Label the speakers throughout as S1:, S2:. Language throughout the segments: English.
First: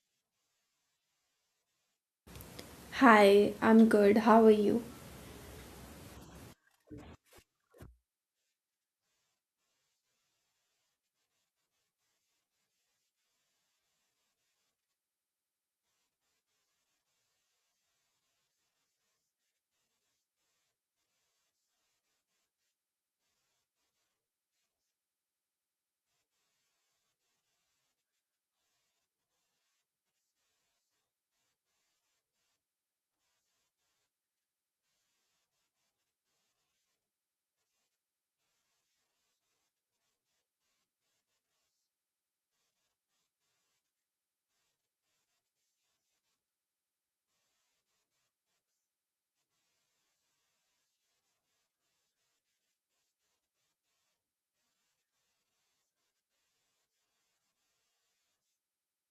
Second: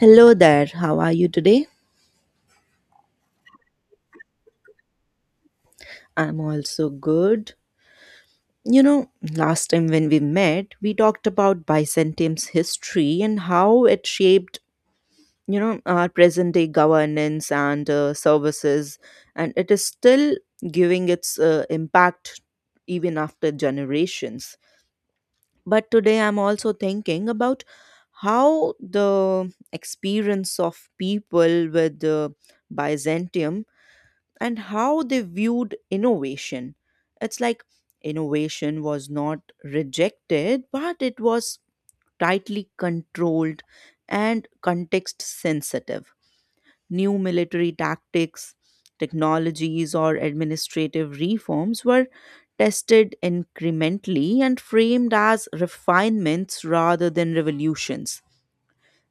S1: Hello there, how are you today?
S2: Hi, I'm good. How are you?
S1: I'm also good. You know, last time when we met, we talked about Byzantium's history and how it shaped, you know, our present day governance and services, and it is still giving its impact even after generations. But today I'm also thinking about how the experience of people with Byzantium and how they viewed innovation. It's like innovation was not rejected, but it was tightly controlled and context sensitive. New military tactics, technologies, or administrative reforms were tested incrementally and framed as refinements rather than revolutions.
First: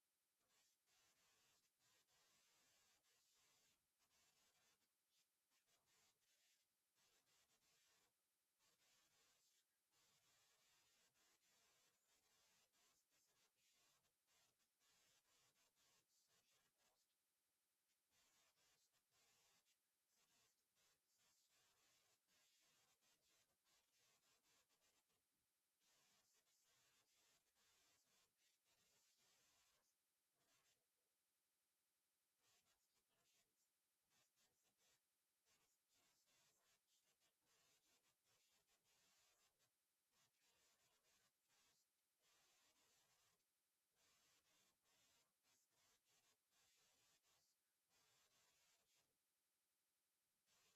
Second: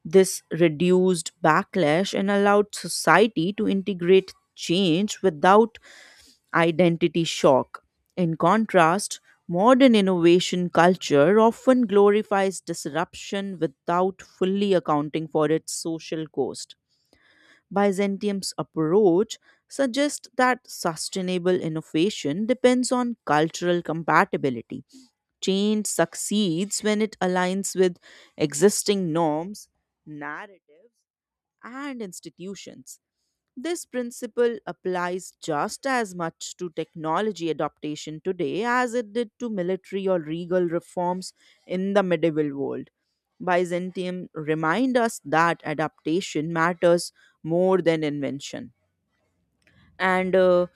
S1: This reduced backlash and allowed society to integrate change without identity shock. In contrast, modern innovation culture often glorifies disruption without fully accounting for its social cost. Byzantium's approach suggests that sustainable innovation depends on cultural compatibility. Change succeeds when it aligns with existing norms, narratives, and institutions. This principle applies just as much to technology adaptation today as it did to military or regal reforms in the medieval world. Byzantium remind us that adaptation matters more than invention. And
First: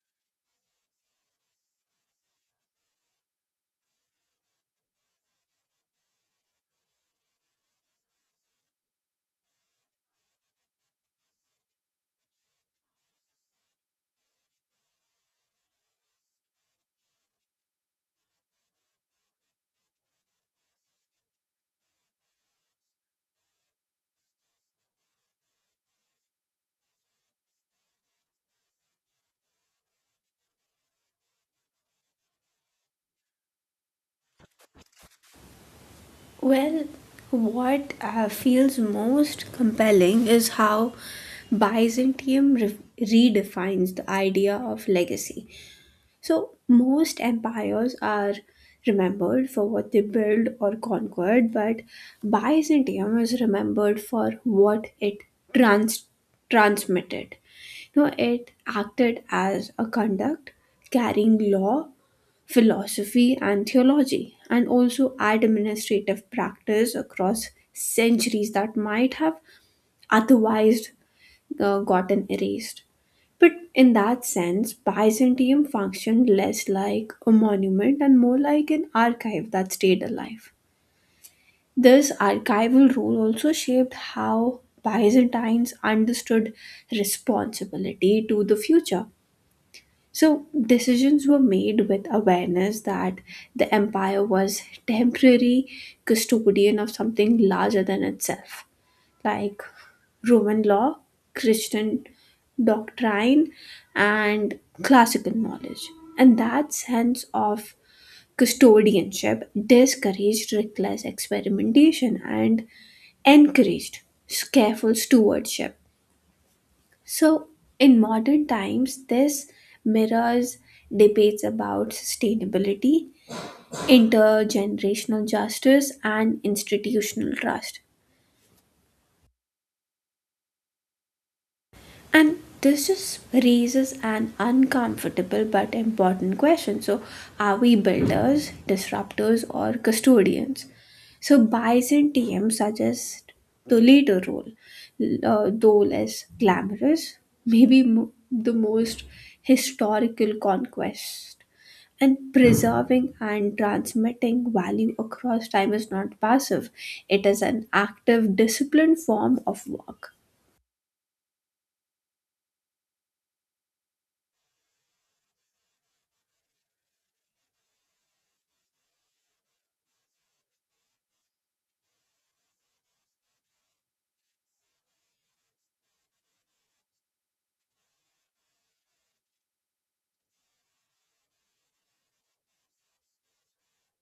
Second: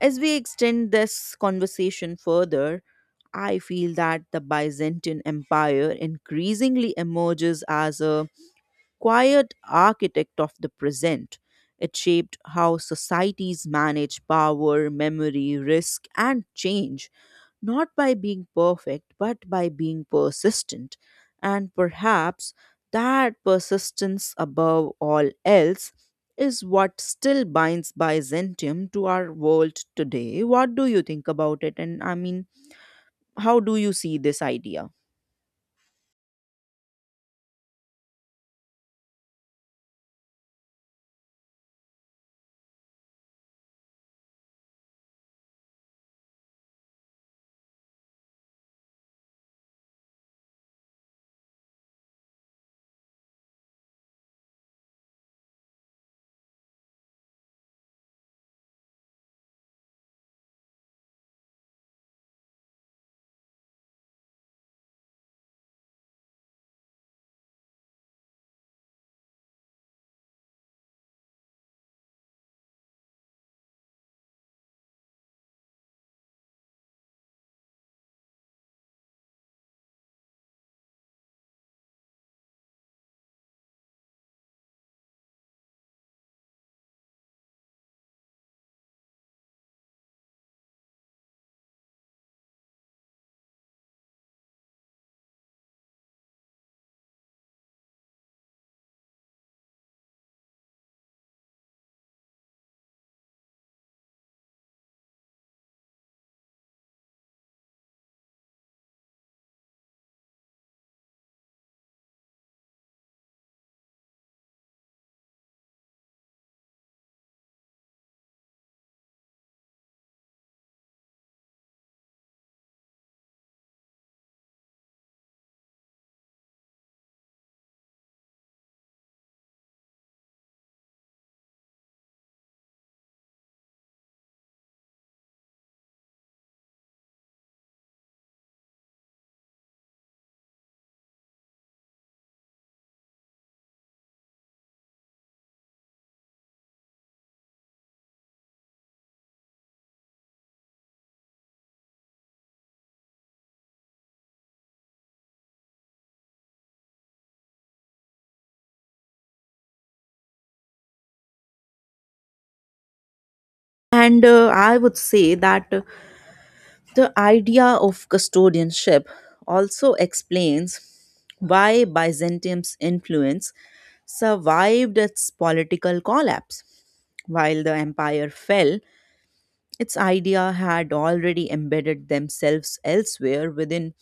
S1: As we extend this conversation further, I feel that the Byzantine Empire increasingly emerges as a quiet architect of the present. It shaped how societies manage power, memory, risk, and change, not by being perfect, but by being persistent. And perhaps that persistence above all else is what still binds Byzantium to our world today. What do you think about it? And I mean, how do you see this idea?
S2: Well, what feels most compelling is how Byzantium redefines the idea of legacy. So, most empires are remembered for what they built or conquered, but Byzantium is remembered for what it trans- transmitted. You know, it acted as a conduct, carrying law philosophy and theology, and also administrative practice across centuries that might have otherwise gotten erased. But in that sense, Byzantium functioned less like a monument and more like an archive that stayed alive. This archival role also shaped how Byzantines understood responsibility to the future, so decisions were made with awareness that the empire was temporary custodian of something larger than itself, like Roman law, Christian doctrine, and classical knowledge. And that sense of custodianship discouraged reckless experimentation and encouraged careful stewardship, so in modern times, this mirrors debates about sustainability, intergenerational justice, and institutional trust. And this just raises an uncomfortable but important question. So, are we builders, disruptors, or custodians? So, Byzantium suggests the later role, though less glamorous, maybe the most historical conquest. And preserving and transmitting value across time is not passive, it is an active, disciplined form of work.
S1: And I would say that the idea of custodianship also explains why Byzantium's influence survived its political collapse. While the empire fell, its idea had already embedded themselves elsewhere within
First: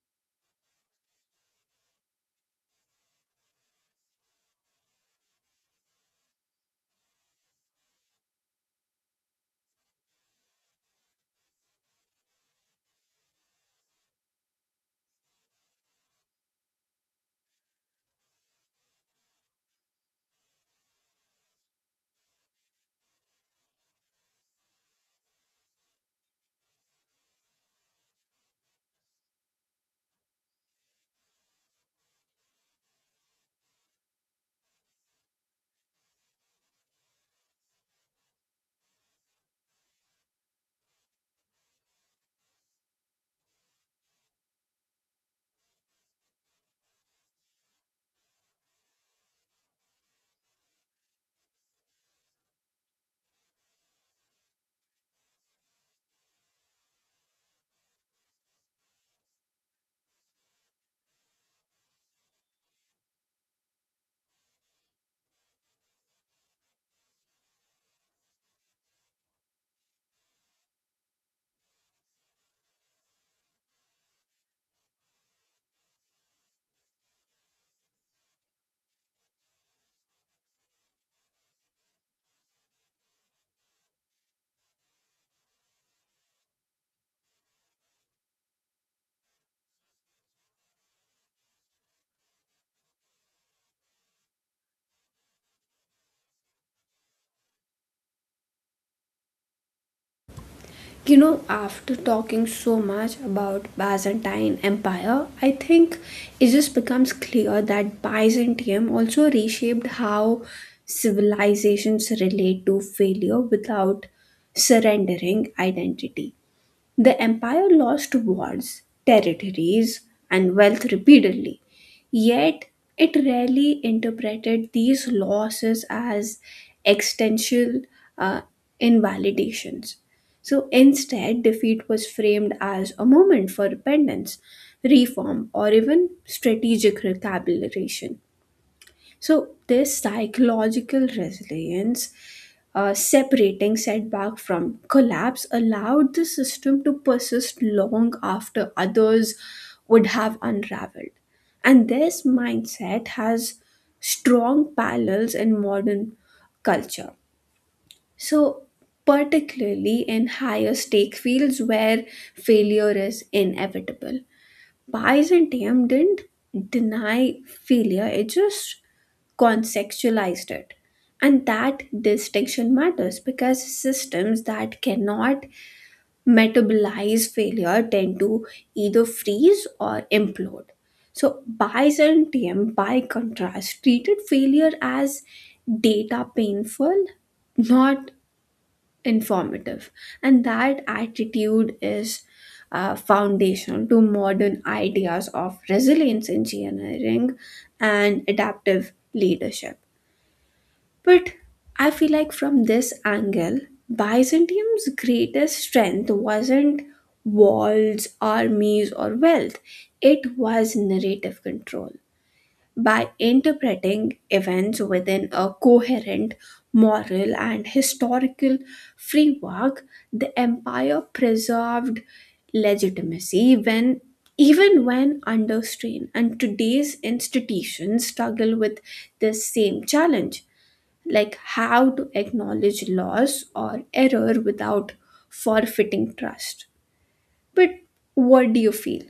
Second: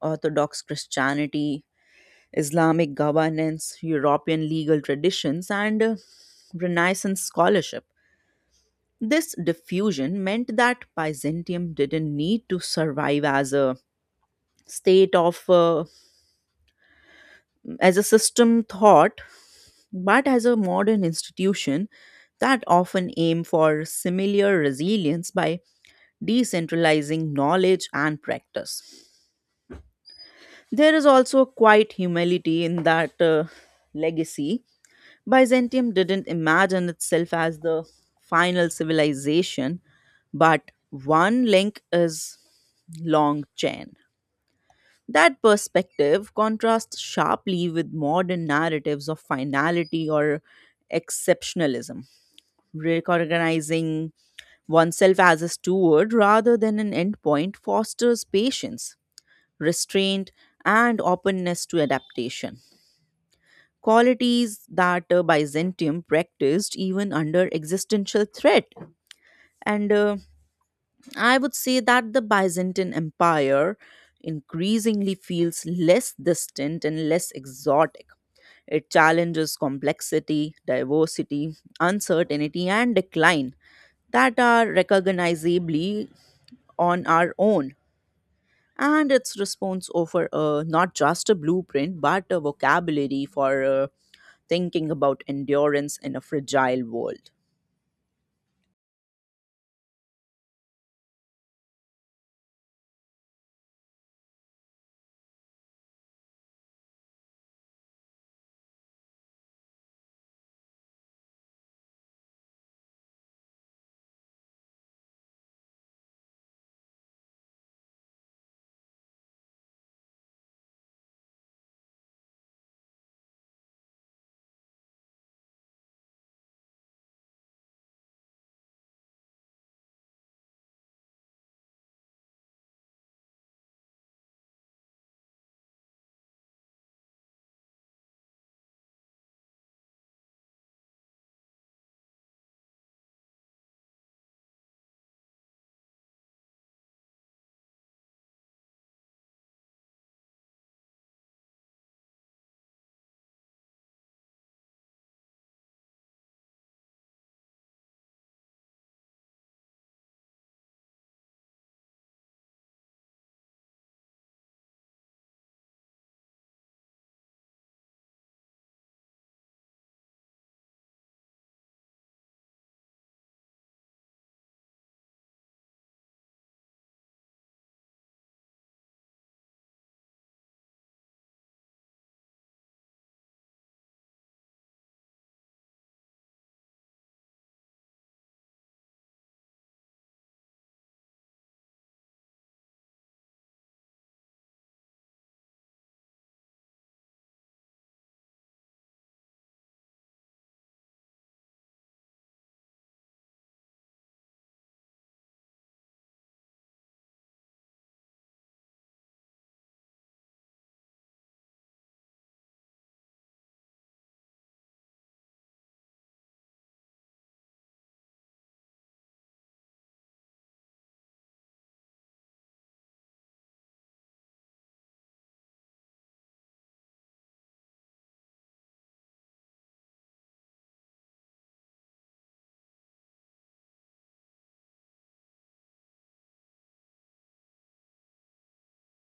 S1: Orthodox Christianity, Islamic governance, European legal traditions, and Renaissance scholarship. This diffusion meant that Byzantium didn't need to survive as a state of as a system thought but as a modern institution that often aim for similar resilience by decentralizing knowledge and practice. There is also quite humility in that legacy. Byzantium didn't imagine itself as the final civilization but one link is long chain. That perspective contrasts sharply with modern narratives of finality or exceptionalism, recognizing oneself as a steward rather than an endpoint fosters patience, restraint, and openness to adaptation. Qualities that Byzantium practiced even under existential threat. And I would say that the Byzantine Empire increasingly feels less distant and less exotic. It challenges complexity, diversity, uncertainty, and decline that are recognizably on our own. And its response offer not just a blueprint, but a vocabulary for thinking about endurance in a fragile world.
S2: You know, after talking so much about Byzantine Empire, I think it just becomes clear that Byzantium also reshaped how civilizations relate to failure without surrendering identity. The empire lost wars, territories, and wealth repeatedly, yet it rarely interpreted these losses as existential uh, invalidations. So instead, defeat was framed as a moment for repentance, reform, or even strategic recalibration. So, this psychological resilience, separating setback from collapse, allowed the system to persist long after others would have unraveled. And this mindset has strong parallels in modern culture. So, particularly in higher stake fields where failure is inevitable. Byzantium didn't deny failure, it just contextualized it. And that distinction matters because systems that cannot metabolize failure tend to either freeze or implode. So, Byzantium, by contrast, treated failure as data painful, not informative, and that attitude is foundational to modern ideas of resilience engineering and adaptive leadership. But I feel like from this angle, Byzantium's greatest strength wasn't walls, armies, or wealth, it was narrative control. By interpreting events within a coherent moral and historical framework, the empire preserved legitimacy when even when under strain. And today's institutions struggle with this same challenge, like how to acknowledge loss or error without forfeiting trust. But what do you feel?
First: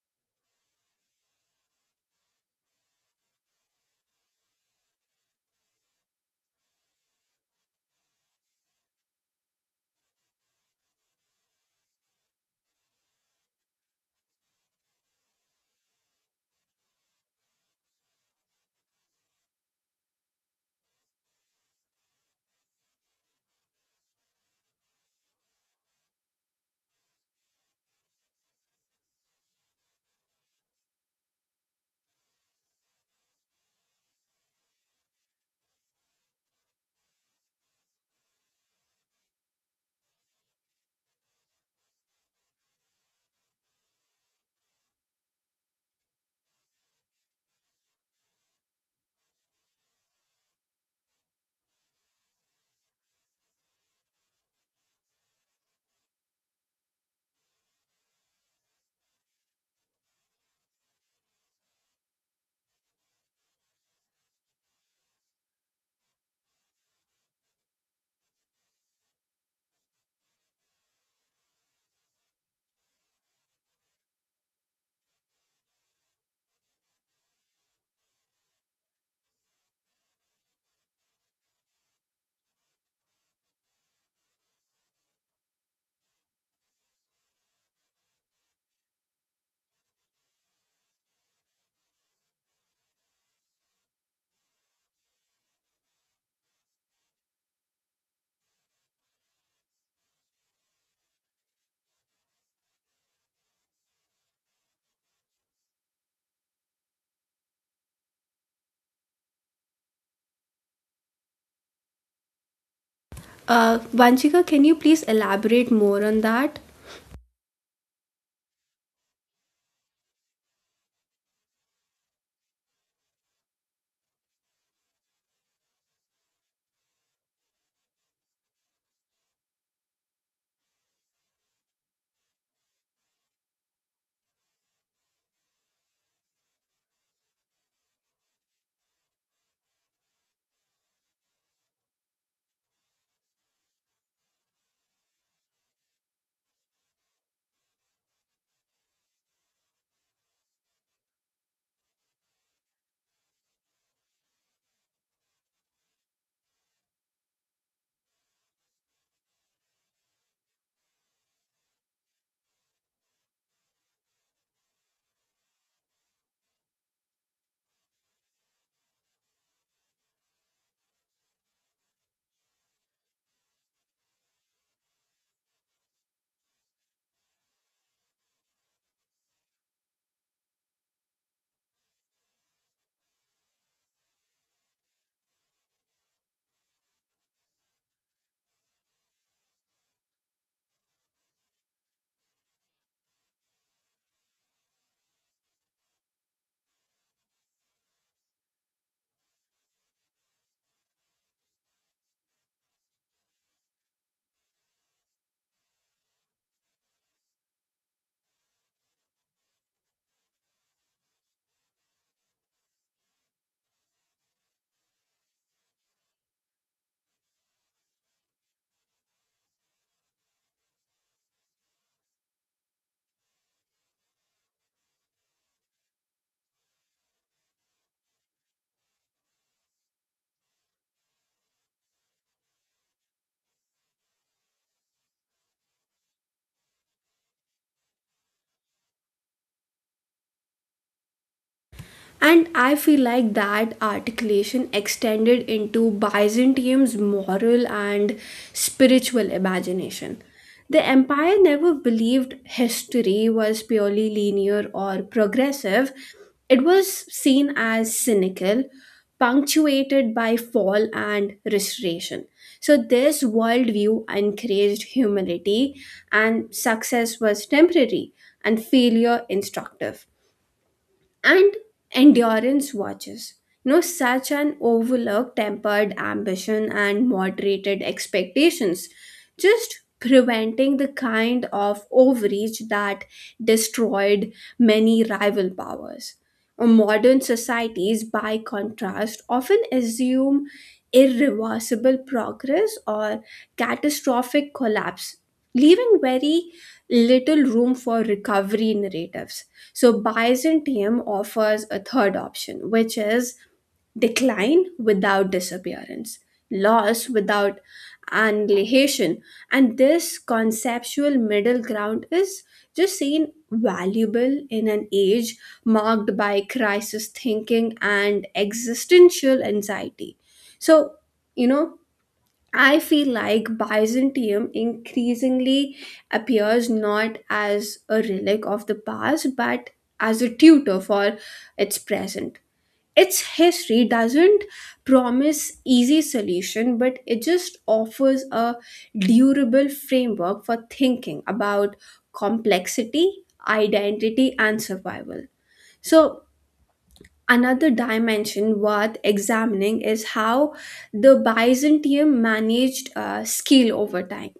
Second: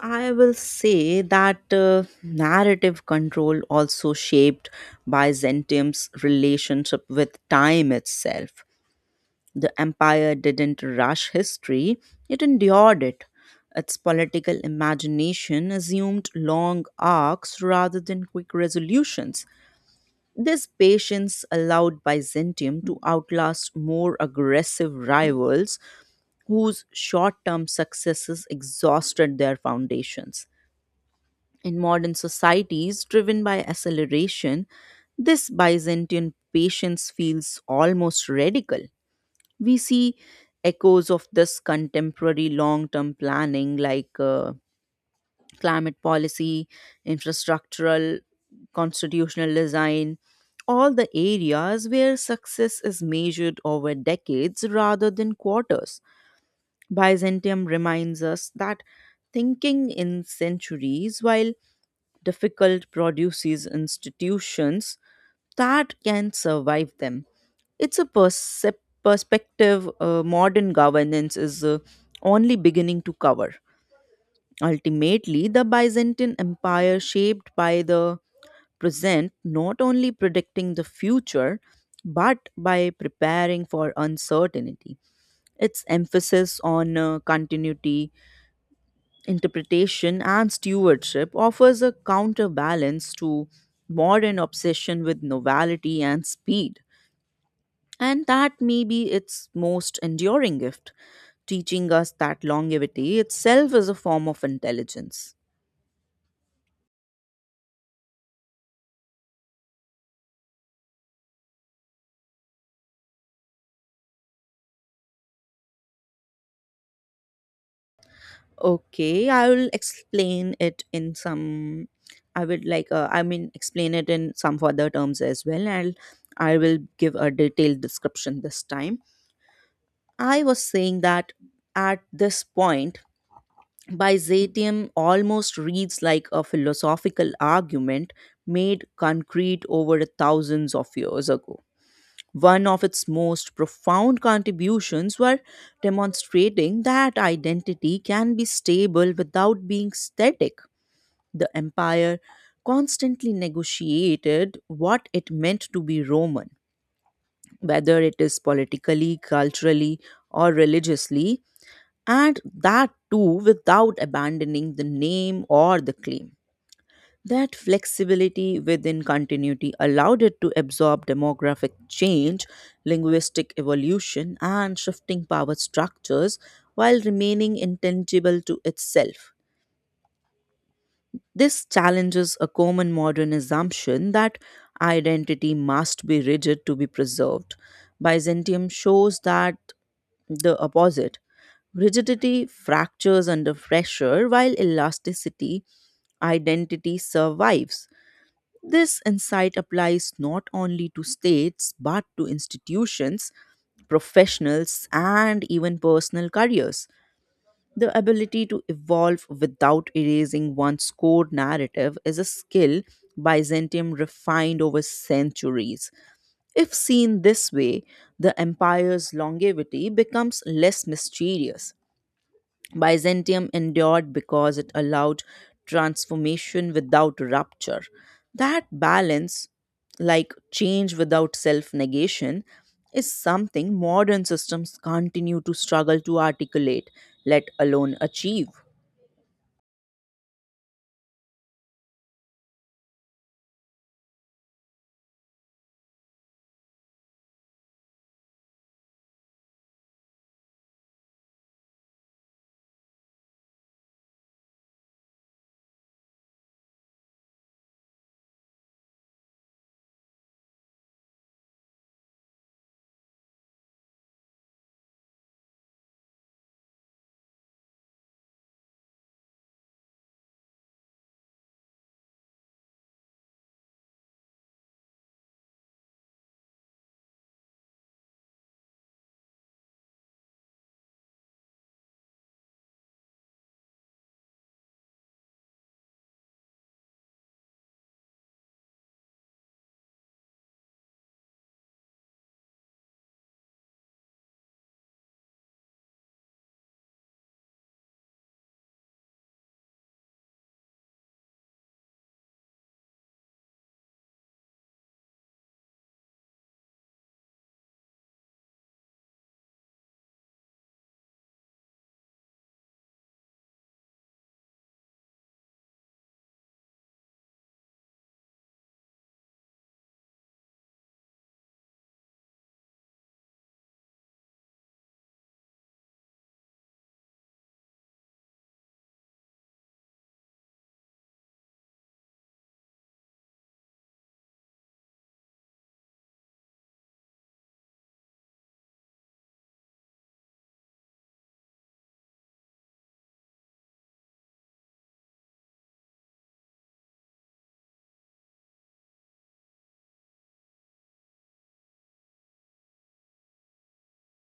S1: I will say that narrative control also shaped Byzantium's relationship with time itself. The empire didn't rush history, it endured it. Its political imagination assumed long arcs rather than quick resolutions. This patience allowed Byzantium to outlast more aggressive rivals whose short term successes exhausted their foundations. In modern societies driven by acceleration, this Byzantine patience feels almost radical. We see echoes of this contemporary long term planning like climate policy, infrastructural, constitutional design, all the areas where success is measured over decades rather than quarters. Byzantium reminds us that thinking in centuries while difficult produces institutions that can survive them. It's a perspective modern governance is only beginning to cover. Ultimately, the Byzantine Empire, shaped by the present, not only predicting the future but by preparing for uncertainty. Its emphasis on continuity, interpretation and stewardship offers a counterbalance to modern obsession with novelty and speed. And that may be its most enduring gift, teaching us that longevity itself is a form of intelligence.
S2: Vanchika, can you please elaborate more on that?
S1: Okay, I will explain it in some. I would like, explain it in some further terms as well. And I will give a detailed description this time. I was saying that at this point, Byzantium almost reads like a philosophical argument made concrete over thousands of years ago. One of its most profound contributions were demonstrating that identity can be stable without being static. The empire constantly negotiated what it meant to be Roman, whether it is politically, culturally, or religiously, and that too without abandoning the name or the claim. That flexibility within continuity allowed it to absorb demographic change, linguistic evolution, and shifting power structures while remaining intangible to itself. This challenges a common modern assumption that identity must be rigid to be preserved. Byzantium shows that the opposite. Rigidity fractures under pressure, while elasticity, identity survives. This insight applies not only to states but to institutions, professionals, and even personal careers. The ability to evolve without erasing one's core narrative is a skill Byzantium refined over centuries. If seen this way, the empire's longevity becomes less mysterious. Byzantium endured because it allowed transformation without rupture. That balance, like change without self negation, is something modern systems continue to struggle to articulate, let alone achieve.
S2: And I feel like that articulation extended into Byzantium's moral and spiritual imagination. The empire never believed history was purely linear or progressive, it was seen as cynical, punctuated by fall and restoration. So, this worldview encouraged humility, and success was temporary and failure instructive and endurance watches. You know, such an overlook tempered ambition and moderated expectations, just preventing the kind of overreach that destroyed many rival powers. Modern societies, by contrast, often assume irreversible progress or catastrophic collapse, leaving very little room for recovery narratives. So, Byzantium offers a third option, which is decline without disappearance, loss without annihilation. And this conceptual middle ground is just seen valuable in an age marked by crisis thinking and existential anxiety. So, you know, I feel like Byzantium increasingly appears not as a relic of the past but as a tutor for its present. Its history doesn't promise easy solution, but it just offers a durable framework for thinking about complexity, identity, and survival. So another dimension worth examining is how the Byzantium managed skill over time.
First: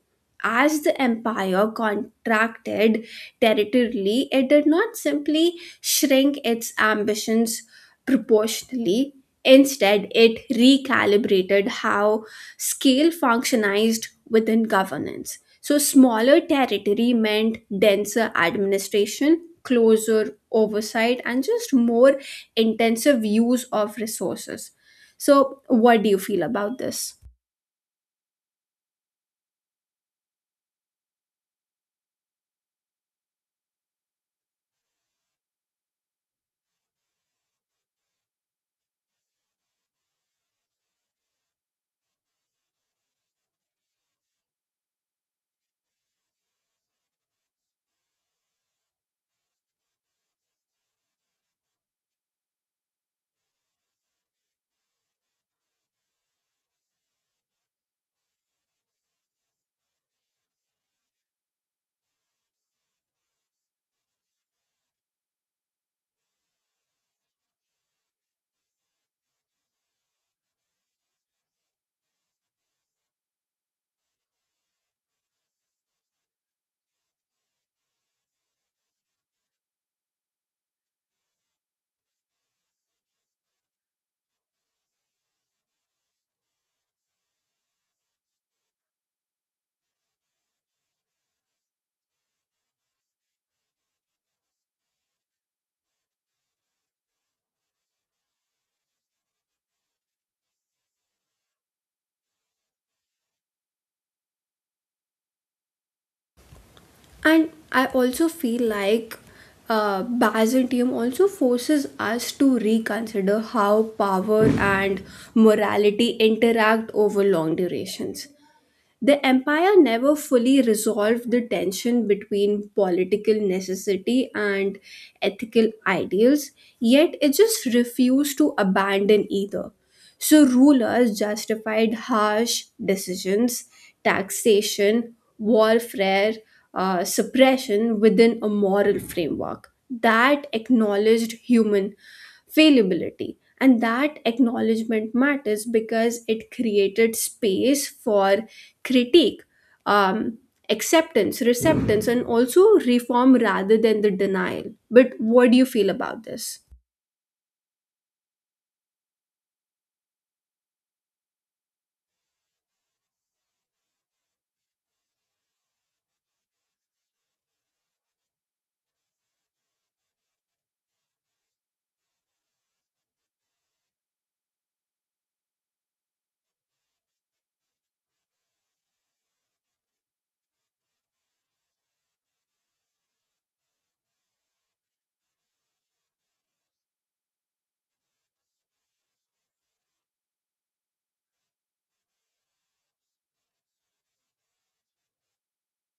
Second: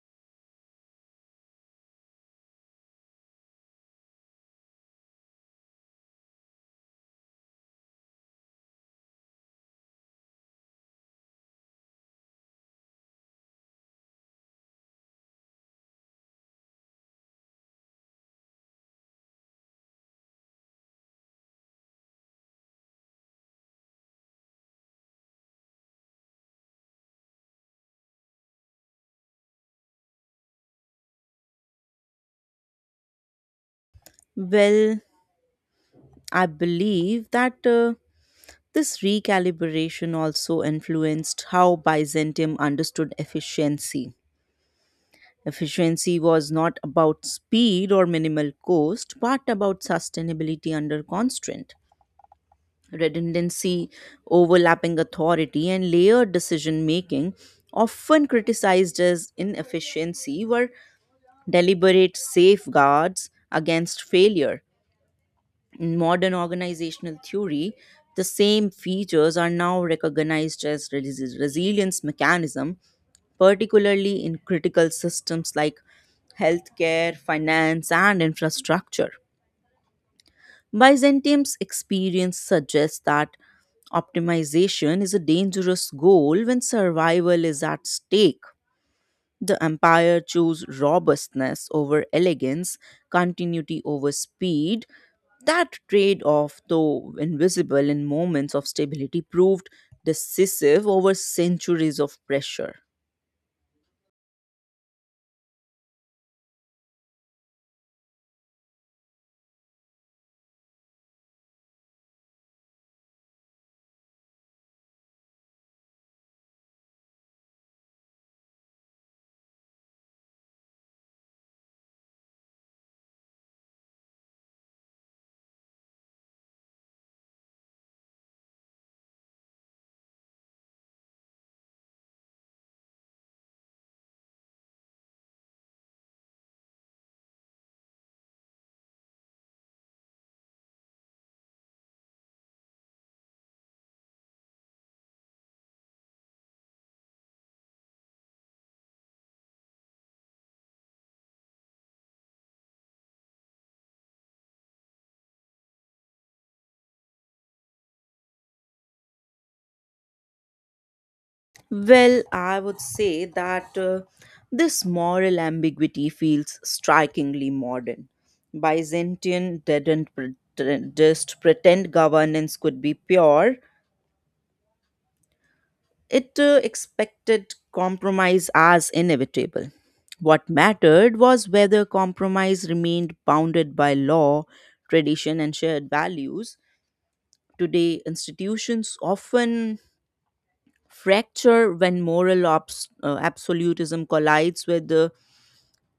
S2: As the empire contracted territorially, it did not simply shrink its ambitions proportionally. Instead, it recalibrated how scale functionized within governance. So, smaller territory meant denser administration, closer oversight, and just more intensive use of resources. So, what do you feel about this?
S1: Well, I believe that this recalibration also influenced how Byzantium understood efficiency. Efficiency was not about speed or minimal cost, but about sustainability under constraint. Redundancy, overlapping authority, and layered decision making, often criticized as inefficiency, were deliberate safeguards against failure. In modern organizational theory, the same features are now recognized as resilience mechanism, particularly in critical systems like healthcare, finance, and infrastructure. Byzantium's experience suggests that optimization is a dangerous goal when survival is at stake. The empire chose robustness over elegance, continuity over speed. That trade off, though invisible in moments of stability, proved decisive over centuries of pressure.
S2: And I also feel like Byzantium also forces us to reconsider how power and morality interact over long durations. The empire never fully resolved the tension between political necessity and ethical ideals, yet it just refused to abandon either. So rulers justified harsh decisions, taxation, warfare, suppression within a moral framework that acknowledged human fallibility. And that acknowledgement matters because it created space for critique, um, acceptance, receptance, and also reform rather than the denial. But what do you feel about this?
S1: Well, I would say that this moral ambiguity feels strikingly modern. Byzantine didn't pre- just pretend governance could be pure. It expected compromise as inevitable. What mattered was whether compromise remained bounded by law, tradition, and shared values. Today, institutions often fracture when moral absolutism collides with the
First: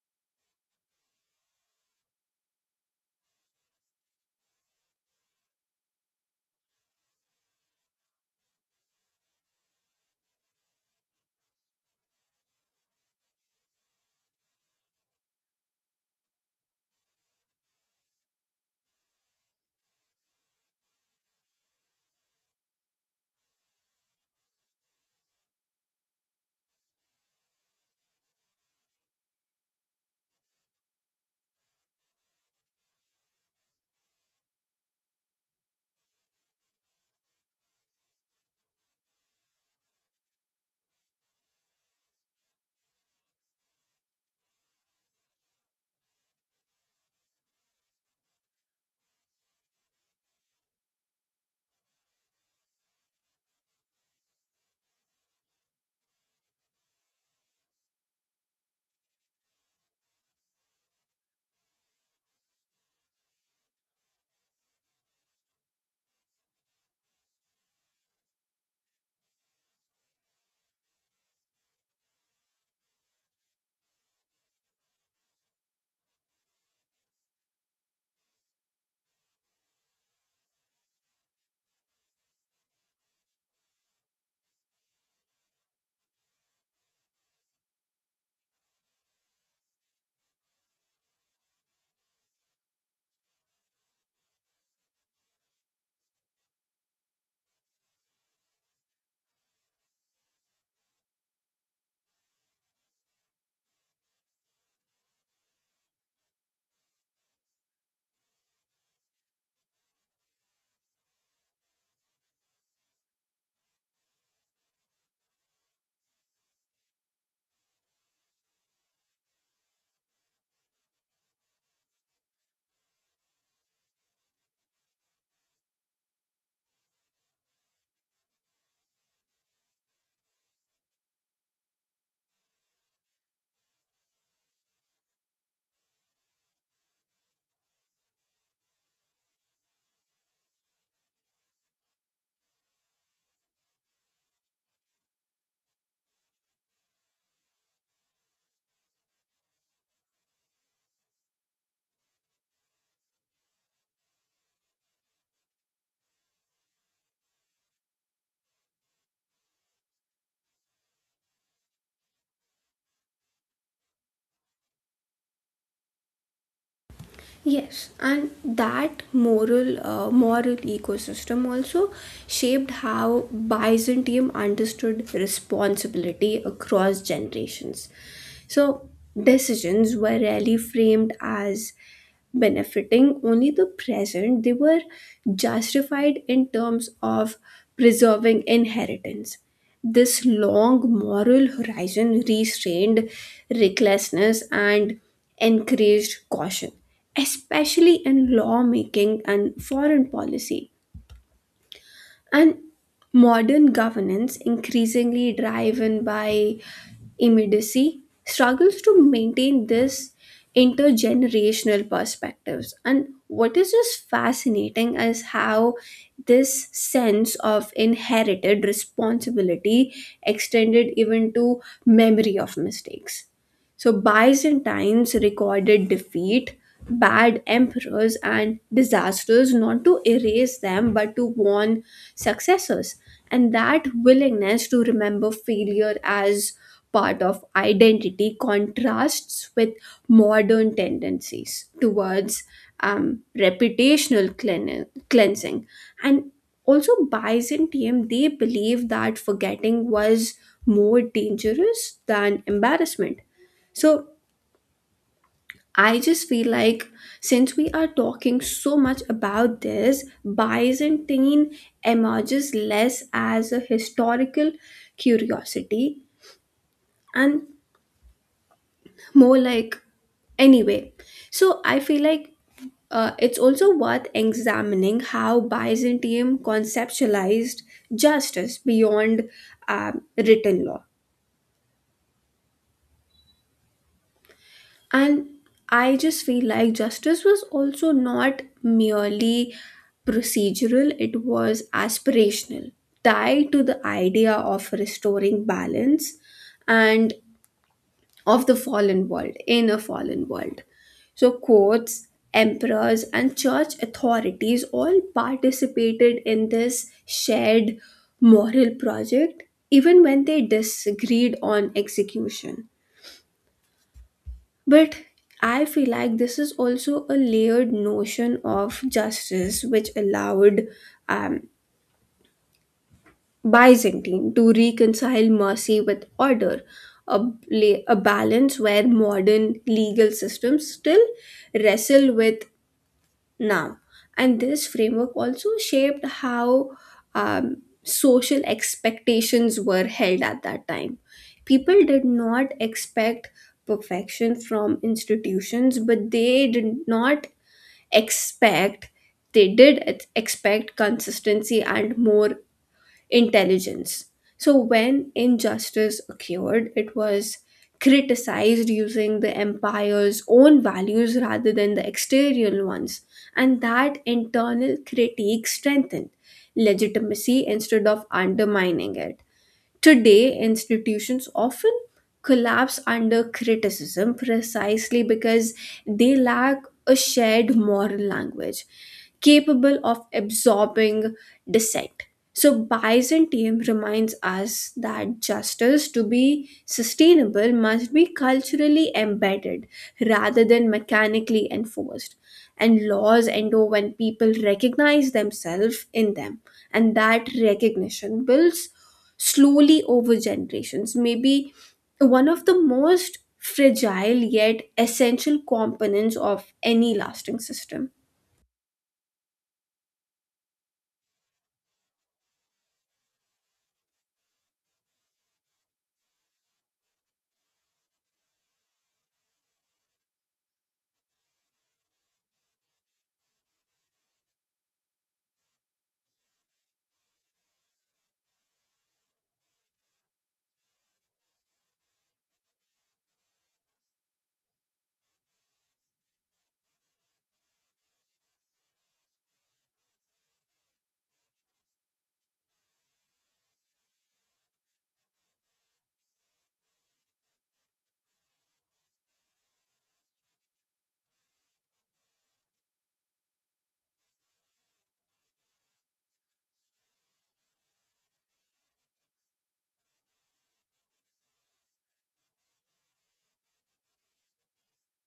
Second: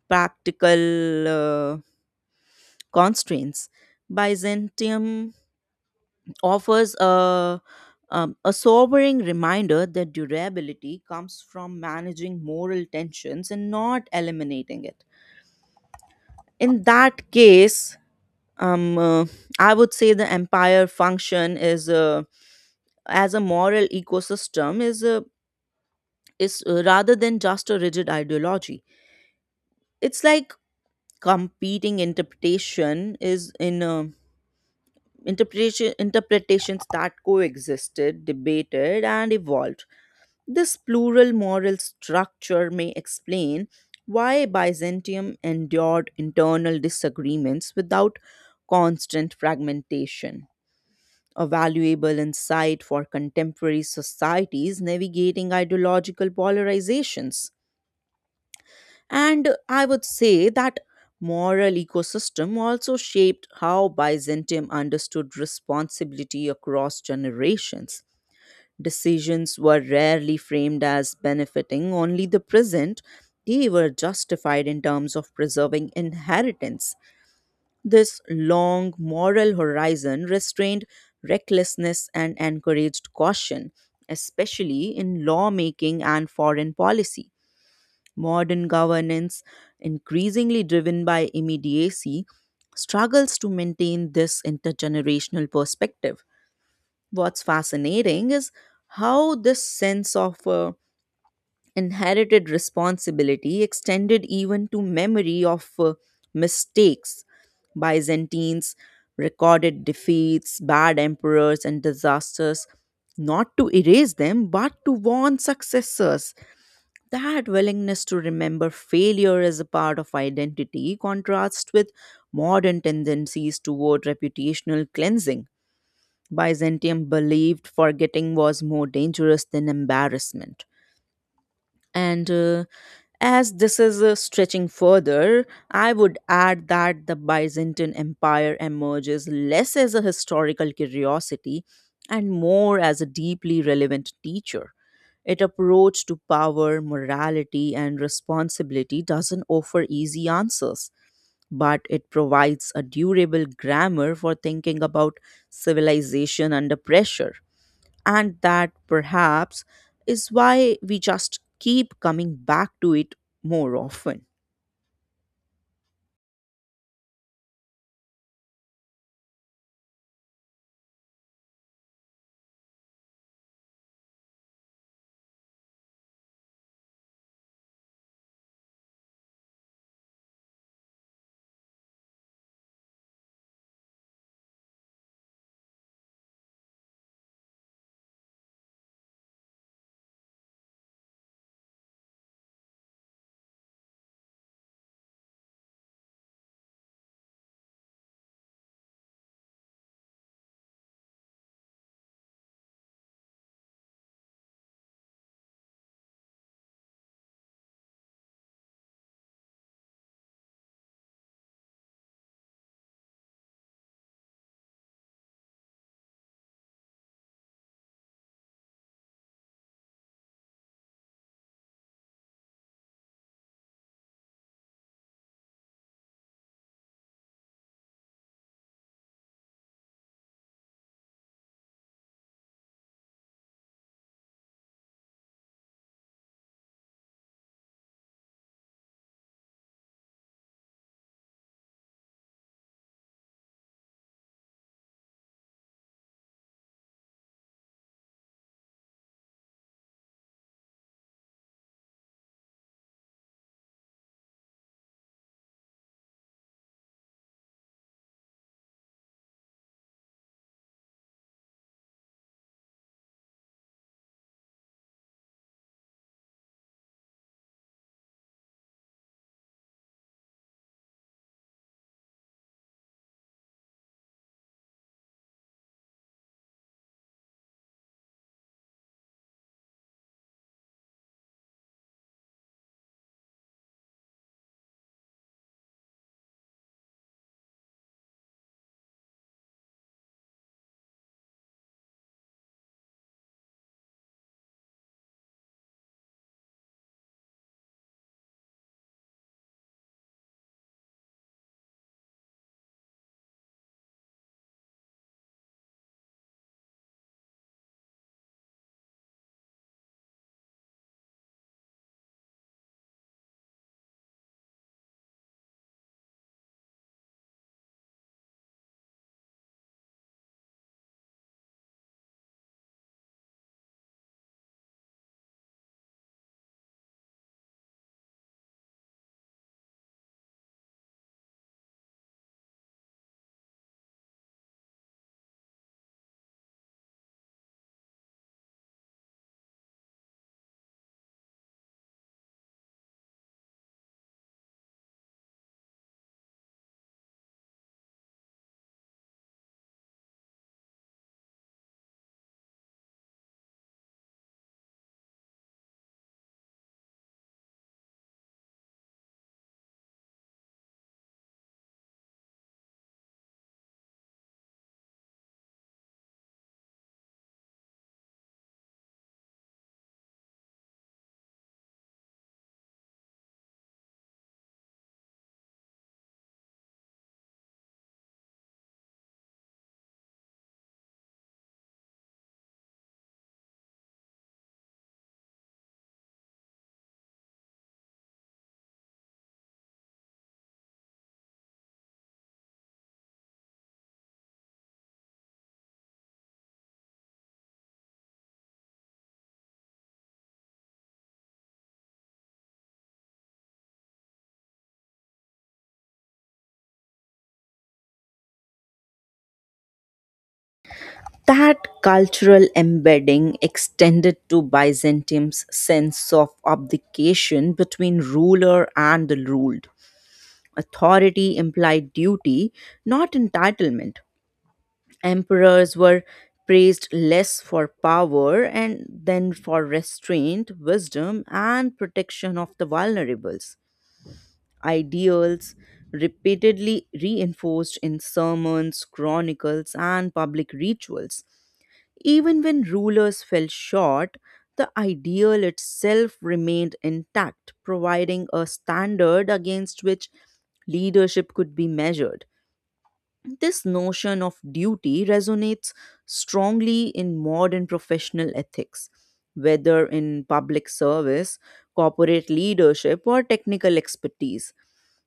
S1: practical constraints. Byzantium offers a sobering reminder that durability comes from managing moral tensions and not eliminating it. In that case, um, uh, I would say the empire function is as a moral ecosystem is a is rather than just a rigid ideology. It's like competing interpretation is in interpretations that coexisted, debated, and evolved. This plural moral structure may explain why Byzantium endured internal disagreements without constant fragmentation, a valuable insight for contemporary societies navigating ideological polarizations. And I would say that moral ecosystem also shaped how Byzantium understood responsibility across generations. Decisions were rarely framed as benefiting only the present, they were justified in terms of preserving inheritance. This long moral horizon restrained recklessness and encouraged caution, especially in lawmaking and foreign policy. Modern governance, increasingly driven by immediacy, struggles to maintain this intergenerational perspective. What's fascinating is how this sense of inherited responsibility extended even to memory of mistakes. Byzantines recorded defeats, bad emperors, and disasters not to erase them but to warn successors. That willingness to remember failure as a part of identity contrasts with modern tendencies toward reputational cleansing. Byzantium believed forgetting was more dangerous than embarrassment. And As this is stretching further, I would add that the Byzantine Empire emerges less as a historical curiosity and more as a deeply relevant teacher. Its approach to power, morality, and responsibility doesn't offer easy answers, but it provides a durable grammar for thinking about civilization under pressure. And that perhaps is why we just keep coming back to it more often.
S2: Yes, and that moral, moral ecosystem also shaped how Byzantium understood responsibility across generations. So decisions were rarely framed as benefiting only the present; they were justified in terms of preserving inheritance. This long moral horizon restrained recklessness and encouraged caution, especially in lawmaking and foreign policy. And modern governance, increasingly driven by immediacy, struggles to maintain this intergenerational perspectives. And what is just fascinating is how this sense of inherited responsibility extended even to memory of mistakes. So Byzantines recorded defeat, bad emperors, and disasters not to erase them but to warn successors. And that willingness to remember failure as part of identity contrasts with modern tendencies towards reputational cleansing. And also, Byzantium, they believed that forgetting was more dangerous than embarrassment. So I just feel like, since we are talking so much about this, Byzantine emerges less as a historical curiosity and more like anyway. So I feel like it's also worth examining how Byzantium conceptualized justice beyond written law. And I just feel like justice was also not merely procedural, it was aspirational, tied to the idea of restoring balance and of the fallen world, in a fallen world. So, courts, emperors, and church authorities all participated in this shared moral project, even when they disagreed on execution. But I feel like this is also a layered notion of justice which allowed um, Byzantine to reconcile mercy with order, a a balance where modern legal systems still wrestle with now. And this framework also shaped how um, social expectations were held at that time. People did not expect perfection from institutions, but they did not expect, they did expect consistency and more intelligence. So, when injustice occurred, it was criticized using the empire's own values rather than the exterior ones, and that internal critique strengthened legitimacy instead of undermining it. Today, institutions often collapse under criticism precisely because they lack a shared moral language capable of absorbing dissent. So, Byzantium reminds us that justice, to be sustainable, must be culturally embedded rather than mechanically enforced. And laws endure when people recognize themselves in them, and that recognition builds slowly over generations. Maybe one of the most fragile yet essential components of any lasting system.
S1: That cultural embedding extended to Byzantium's sense of abdication between ruler and the ruled. Authority implied duty, not entitlement. Emperors were praised less for power and then for restraint, wisdom, and protection of the vulnerables. Ideals repeatedly reinforced in sermons, chronicles, and public rituals. Even when rulers fell short, the ideal itself remained intact, providing a standard against which leadership could be measured. This notion of duty resonates strongly in modern professional ethics, whether in public service, corporate leadership, or technical expertise.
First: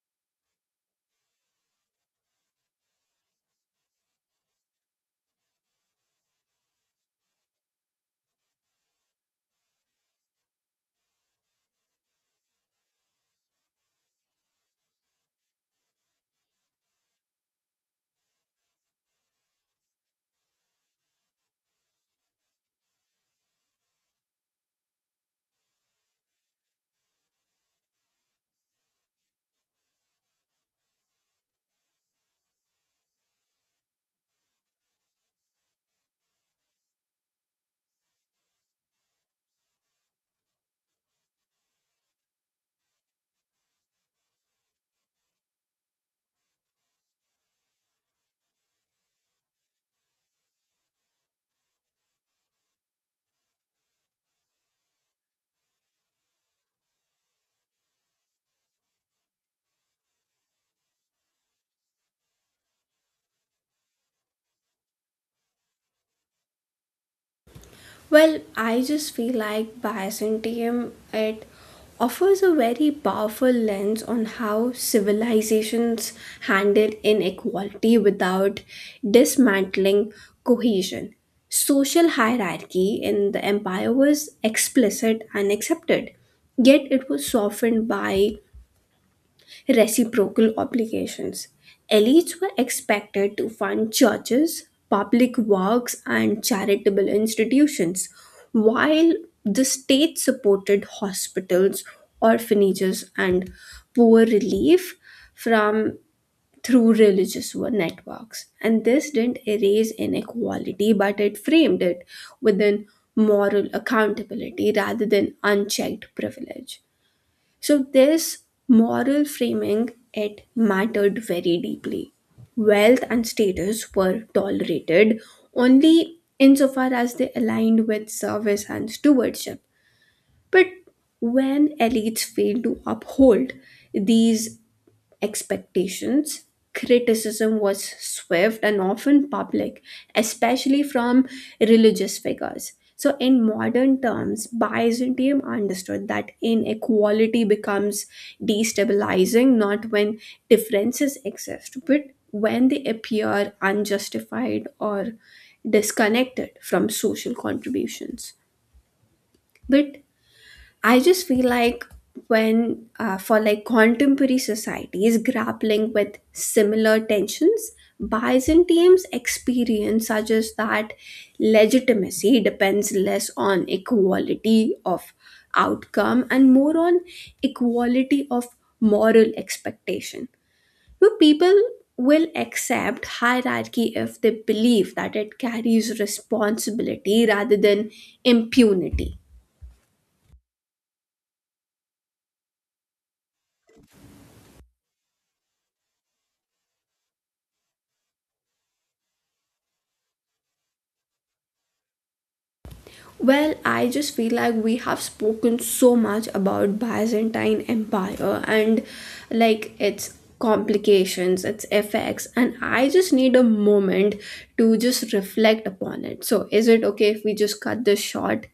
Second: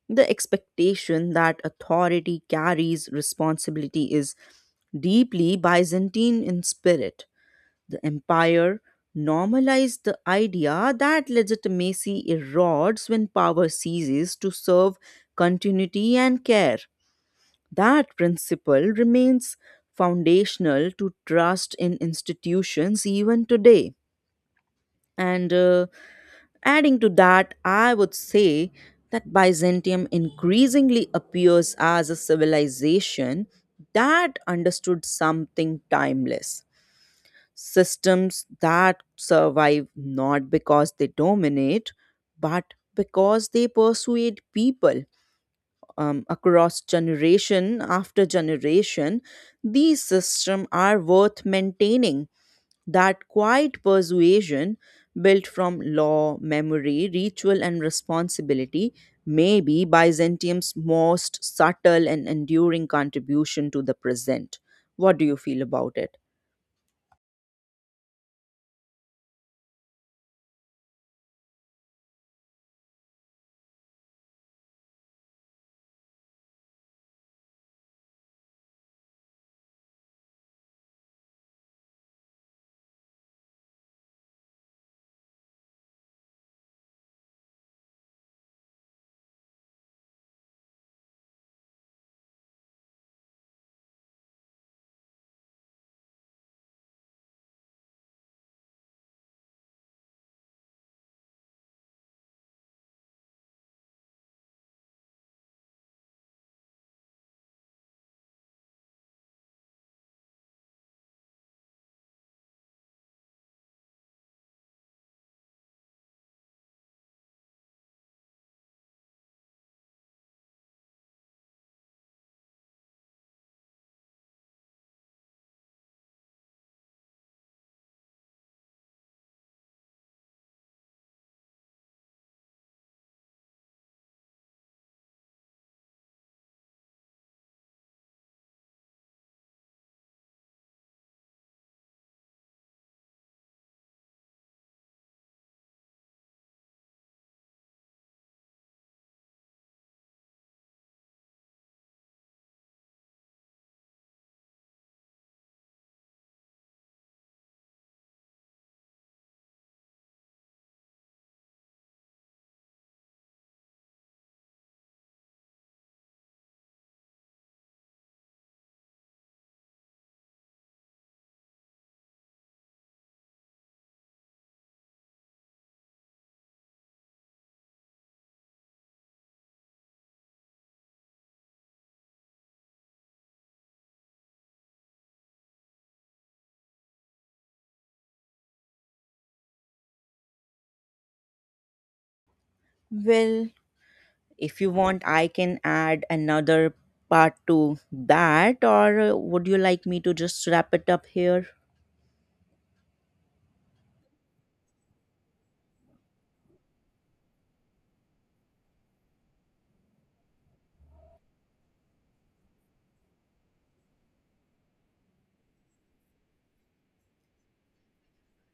S1: The expectation that authority carries responsibility is deeply Byzantine in spirit. The empire normalized the idea that legitimacy erodes when power ceases to serve continuity and care. That principle remains foundational to trust in institutions even today. And Adding to that, I would say that Byzantium increasingly appears as a civilization that understood something timeless. Systems that survive not because they dominate, but because they persuade people across generation after generation, these systems are worth maintaining. That quiet persuasion, built from law, memory, ritual, and responsibility, may be Byzantium's most subtle and enduring contribution to the present. What do you feel about it?
S2: Well, I just feel like Byzantium, it offers a very powerful lens on how civilizations handle inequality without dismantling cohesion. Social hierarchy in the empire was explicit and accepted, yet it was softened by reciprocal obligations. Elites were expected to fund churches, public works, and charitable institutions, while the state supported hospitals, orphanages, and poor relief from through religious networks. And this didn't erase inequality, but it framed it within moral accountability rather than unchecked privilege. So, this moral framing, it mattered very deeply. Wealth and status were tolerated only insofar as they aligned with service and stewardship. But when elites failed to uphold these expectations. Criticism was swift and often public, especially from religious figures. So, in modern terms, Byzantium understood that inequality becomes destabilizing not when differences exist, but when they appear unjustified or disconnected from social contributions. But I just feel like, for like contemporary society is grappling with similar tensions, Byzantium's experience suggests that legitimacy depends less on equality of outcome and more on equality of moral expectation. So people will accept hierarchy if they believe that it carries responsibility rather than impunity.
S1: Well, if you want, I can add another part to that, or would you like me to just wrap it up here?
S2: Well, I just feel like we have spoken so much about Byzantine Empire and like its complications, its effects, and I just need a moment to just reflect upon it. So, is it okay if we just cut this short?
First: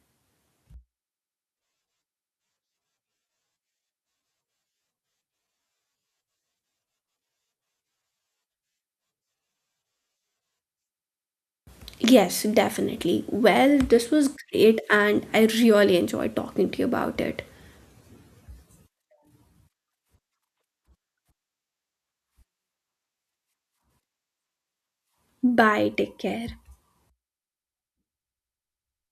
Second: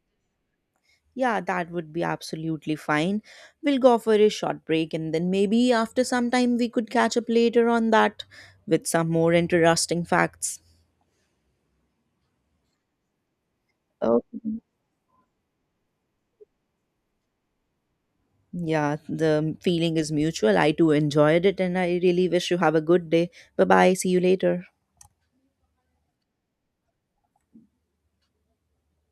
S1: Yeah, that would be absolutely fine. We'll go for a short break and then maybe after some time we could catch up later on that with some more interesting facts.
S2: Yes, definitely. Well, this was
S1: Okay.
S2: great and I really enjoyed talking to you about it.
S1: Yeah, the feeling is mutual. I too enjoyed it and I really wish you have a good day. Bye bye. See you later.
S2: Bye, take care.